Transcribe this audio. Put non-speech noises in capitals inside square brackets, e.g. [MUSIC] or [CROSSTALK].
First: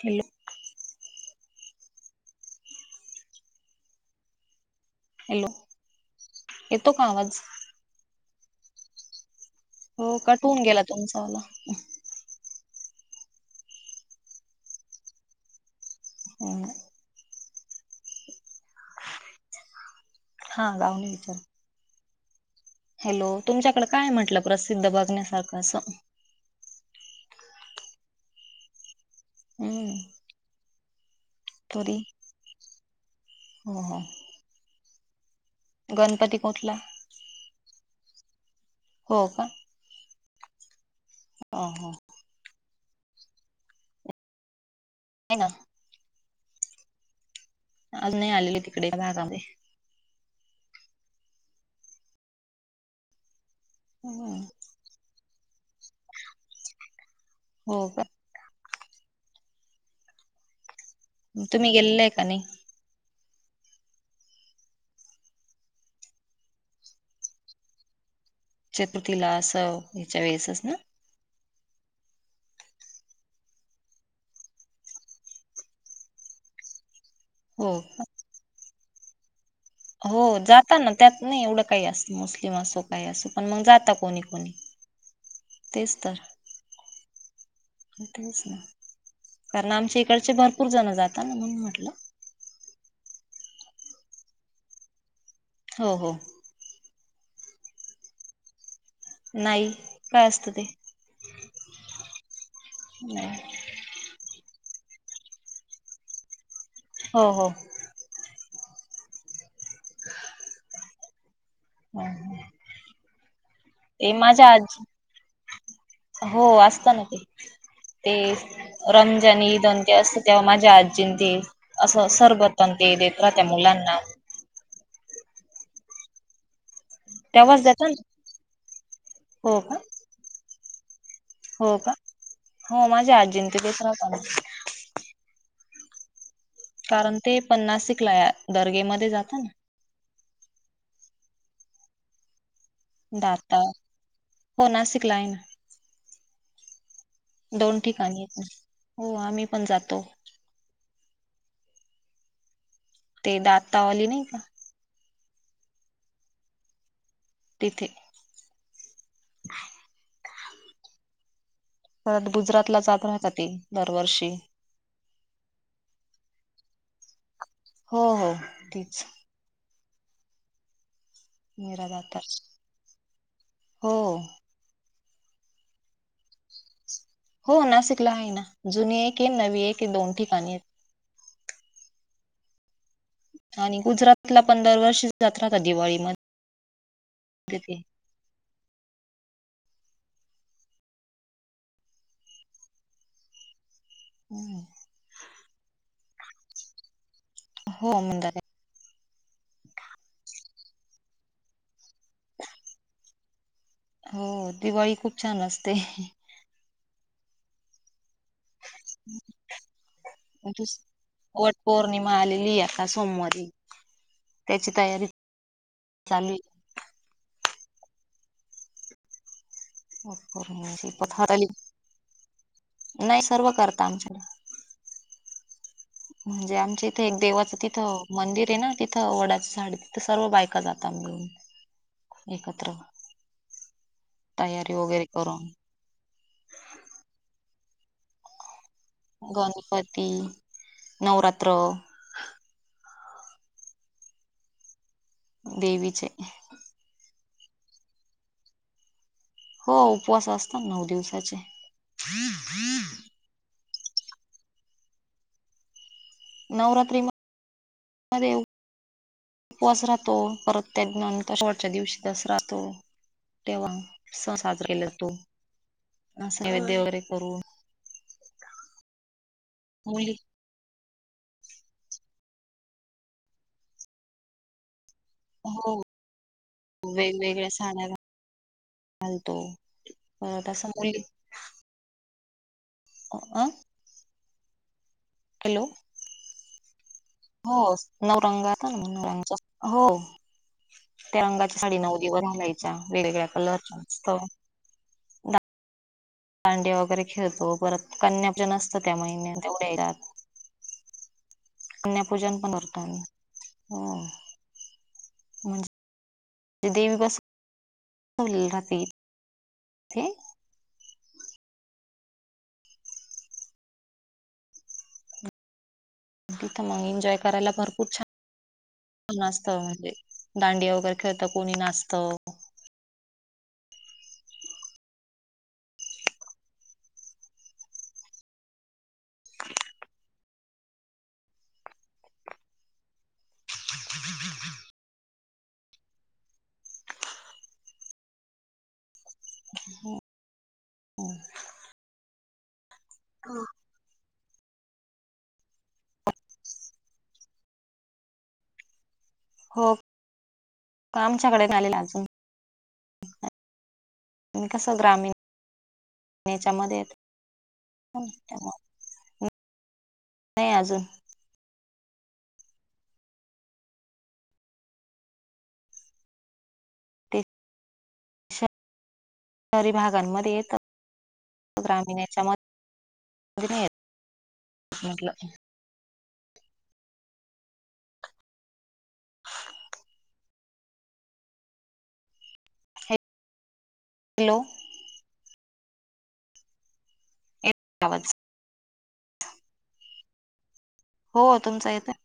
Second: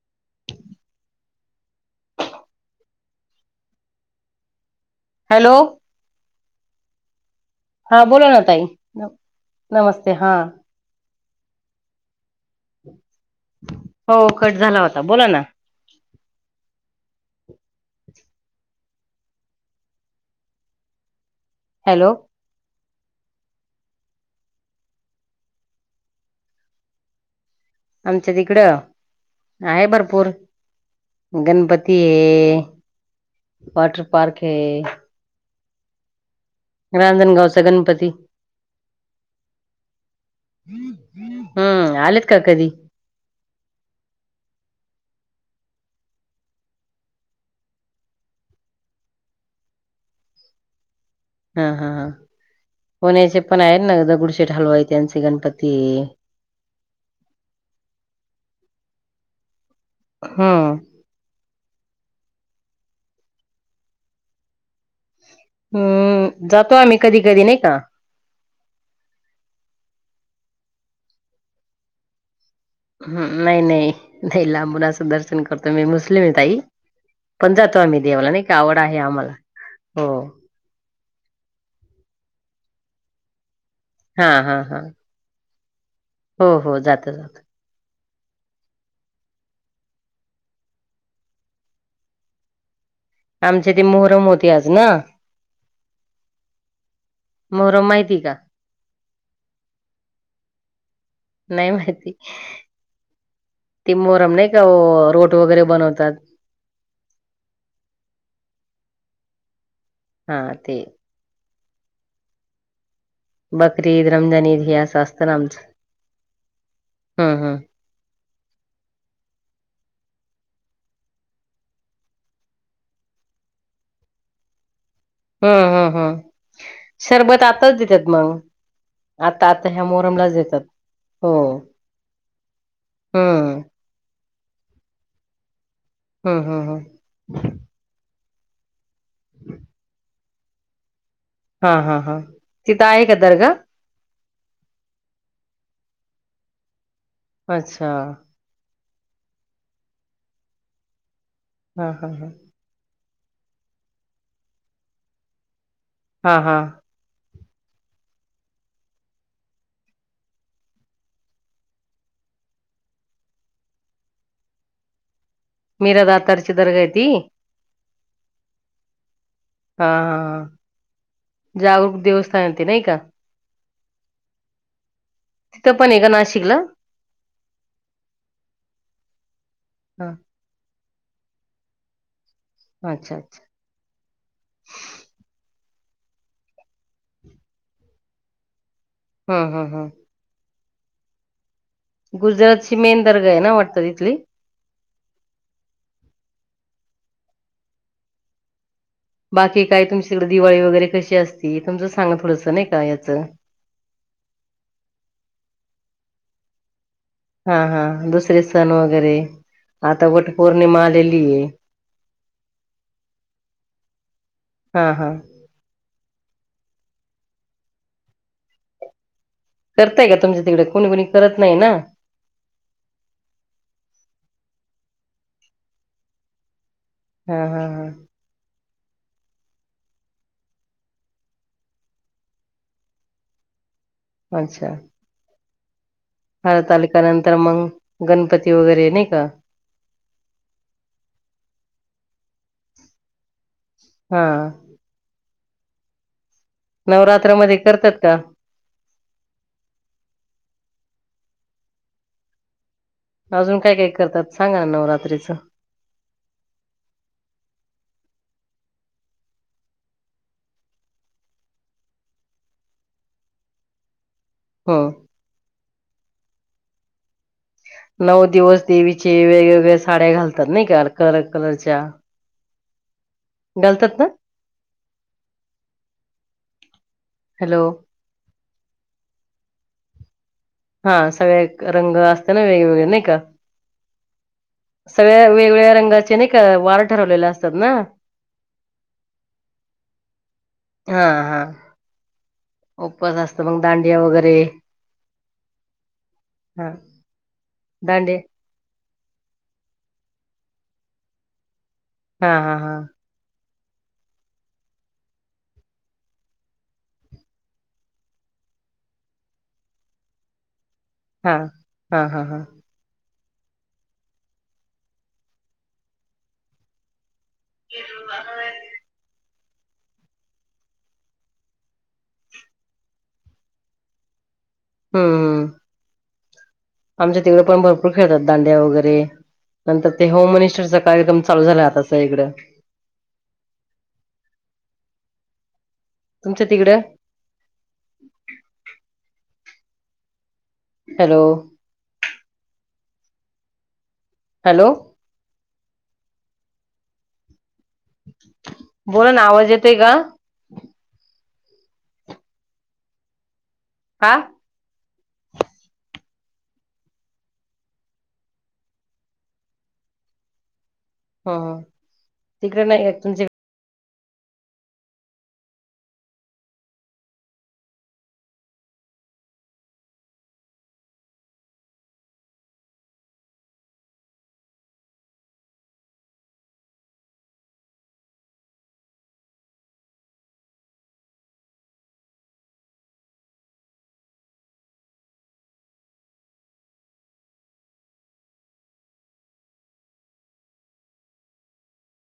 Hello. Hello, येतो का आवाज हा बोला ना ताई. हो नमस्ते हा कट होवून गेला तुमचावाला. हो कट झाला होता, बोला ना. हा. हा गाऊणे विचारा. हॅलो. हॅलो, तुमच्याकडे काय हाय म्हंटलं प्रसिद्ध बघण्यासारखं असं? आमच्या तिकडं आहे हम्म भरपूर गण तरी हो हो गणपती कोठला रांजणगावचा गणपती. हो का? हो हो हम्म आलेत का कधी? आहे ना अजुन नाही आलेले तिकडे त्या भागामध्ये हा हा हा पुण्याचे पण आहेत ना हम्म दगुडशेठ हलवाई त्यांचे गणपती ते हो का हम्म तुम्ही गेलेलाय का नाही? हम्म जातो आम्ही कधी कधी नाही का. चतुर्थीला अस ह्याच्या वेळेसचं ना हम्म नाही नाही नाही लांबुन असं दर्शन करतो, मी मुस्लिम आहे ताई. पण हो जातो आम्ही देवाला नाही का आवड आहे आम्हाला. हो जाता ना त्यात नाही एवढं काही असं मुस्लिम असं काही असो पण मग जात हा हा हा तेच तर हो हो जातो जातो. तेच ना कारण आमच्या इकडचे भरपूर जण जातात ना म्हणून म्हटलं. आमची ती मोहरम होती आज ना. हो हो. मोर माहिती का. नाही काय असत ते. नाही माहिती नाही ती मोरम नाही. रोट वगैरे बनवतात. हो हो. हा ते. हम् हम. खरीद रम जनी धिया शास्त्रम. हो असत ना ते ते रमजान ईदन ते अस. तेव्हा माझ्या आजीं ते असं सरबत ते देत राह त्या मुलांना. हम्म हम्म हम्. शरबत तेव्हाच आताच देता ना देतात मग आता हो आता का ह्या मोहरमलाच देतात. हो का हो माझ्या हम्म आजींंत तेच राहताना. हम्म हम्म हम् कारण ते पन्नासिकला दर्गेमध्ये जात ना. हा हा हा तिथं आहे का दर्गा. दाता हो नासिक ला आहेन. दोन अच्छा ठिकाणी हो आम्ही पण जातो. हम्म हम् हम्. ते दातावाली नाही का.. हा हा. तिथे.. पर गुजरातला जात राहतातील दरवर्षी. मरदा तरीचि तरगायती. हो हो ठीच. हा हा मीरा जागृूक दातार देवस्थान ते नाही का. हो. तिथं पण आहे का नाशिकला. हो नाशिकला आहे ना जुनी आहे की नवी आहे की हा दोन ठिकाणी आहेत. अच्छा अच्छा आणि गुजरातला पंधर वर्ष जात्राता दिवाळी.. ेते.. हा, हा, हा. गुजरात ची मेन दर्गा आहे ना वाटत ती. हम्म. [INAUDIBLE] हो म्हंदारे. बाकी काय तुमच्याकडे दिवाळी वगैरे कशी असती. तुमचं सांगा थोडंसं नाही का याचं. हो दिवाळी खूप छान असते. [INAUDIBLE] हा, हा दुसरे सण वगैरे. आता वट [INAUDIBLE] वट्स पौर्णिमा आलेली आहे. वट पौर्णिमा आलेली आहे अता सोमवारी त्याची हा तयारी हा [INAUDIBLE] चालूये. करताय का वट तुमच्या तिकडे? पौर्णिमेची कोणी-कोणी करत हरली नाही ना. नाही सर्व करता आमच्याकडे. म्हणजे आमच्या इथे एक हा देवाचं हा तिथं हा मंदिर आहे ना ति थ वडाच झाड आहे. तिथं सर्व बायका जातो आम्ही एकत्र. तयारी वगैरे करून. हरतालिका नंतर मग गणपती वगैरे नाही का? गणपती, नवरात्र हा. देवीचे नवरात्रामध्ये करतात का? हो उपवास असतो नऊ दिवसाचा. अजून काय काय करतात सांगा नवरात्रीचं. नवरात्री म-मधे उपवास राहतो परत त्यातन त्या शेवटच्या दिवशी दस राहतो तेव्हा उत्सव साजरा केला हं. जातो. नैवेद्य वगैरे करून. नऊ दिवस देवीचे वेगवेगळ्या साड्या मुली घालतात नाही का? कलर कलरच्या घालतात ना? [INAUDIBLE] हो [INAUDIBLE] वेगवेगळ्या हॅलो सणाला घालतो. परत असं मुली हा सगळे एक रंग असते ना वेगवेगळे नाही का? अ सगळ्या हॅलो वेगवेगळ्या रंगाचे नाही का वार ठरवलेले असतात हो ना नवरंगता [UNINTELLIGIBLE] हो. हा त्या हा रंगाच्या साडी नऊ दिवस घालायची. उपवास असतो मग दांडिया वगैरे हा दांडीया वगैरे खेळतो परत दांडिया कन्या आप नसतं त्या महिन्या तेवढ हेज्यात. कन्या हा पूजन पण हा हा असतं. हो. म्हनजे [INAUDIBLE] देवी बसली [UNINTELLIGIBLE] राहते काय? हा, हा, हा, हा. तिथं मग एन्जॉय करायला भरपूर छान [INAUDIBLE] असं म्हणजे दांडिया वगैरे खेळत कोणी नाचत [INAUDIBLE] हम्म. आमच्या तिकडं पण भरपूर खेळतात दांड्या वगैरे नंतर ते होम मिनिस्टरचा कार्यक्रम चालू झाला आता सगळीकडं. [INAUDIBLE] तुमच्या तिकडं? [INAUDIBLE] हॅलो. हा. हॅलो. [INAUDIBLE] बोला ना आवाज येतोय का? [INAUDIBLE] सगळ्यात आलेलं अजून हा [INAUDIBLE] आणि कस ग्रामीण [INAUDIBLE] याच्यामध्ये येतंय त्यामुळं [INAUDIBLE] नाही अजून. ह तिकडे नाही तुमचे ते शहरी भागांमध्ये येत ग्रामीण याचा मध्ये नाही येत म्हणल. हॅलो आवाज हो तुमच येतय.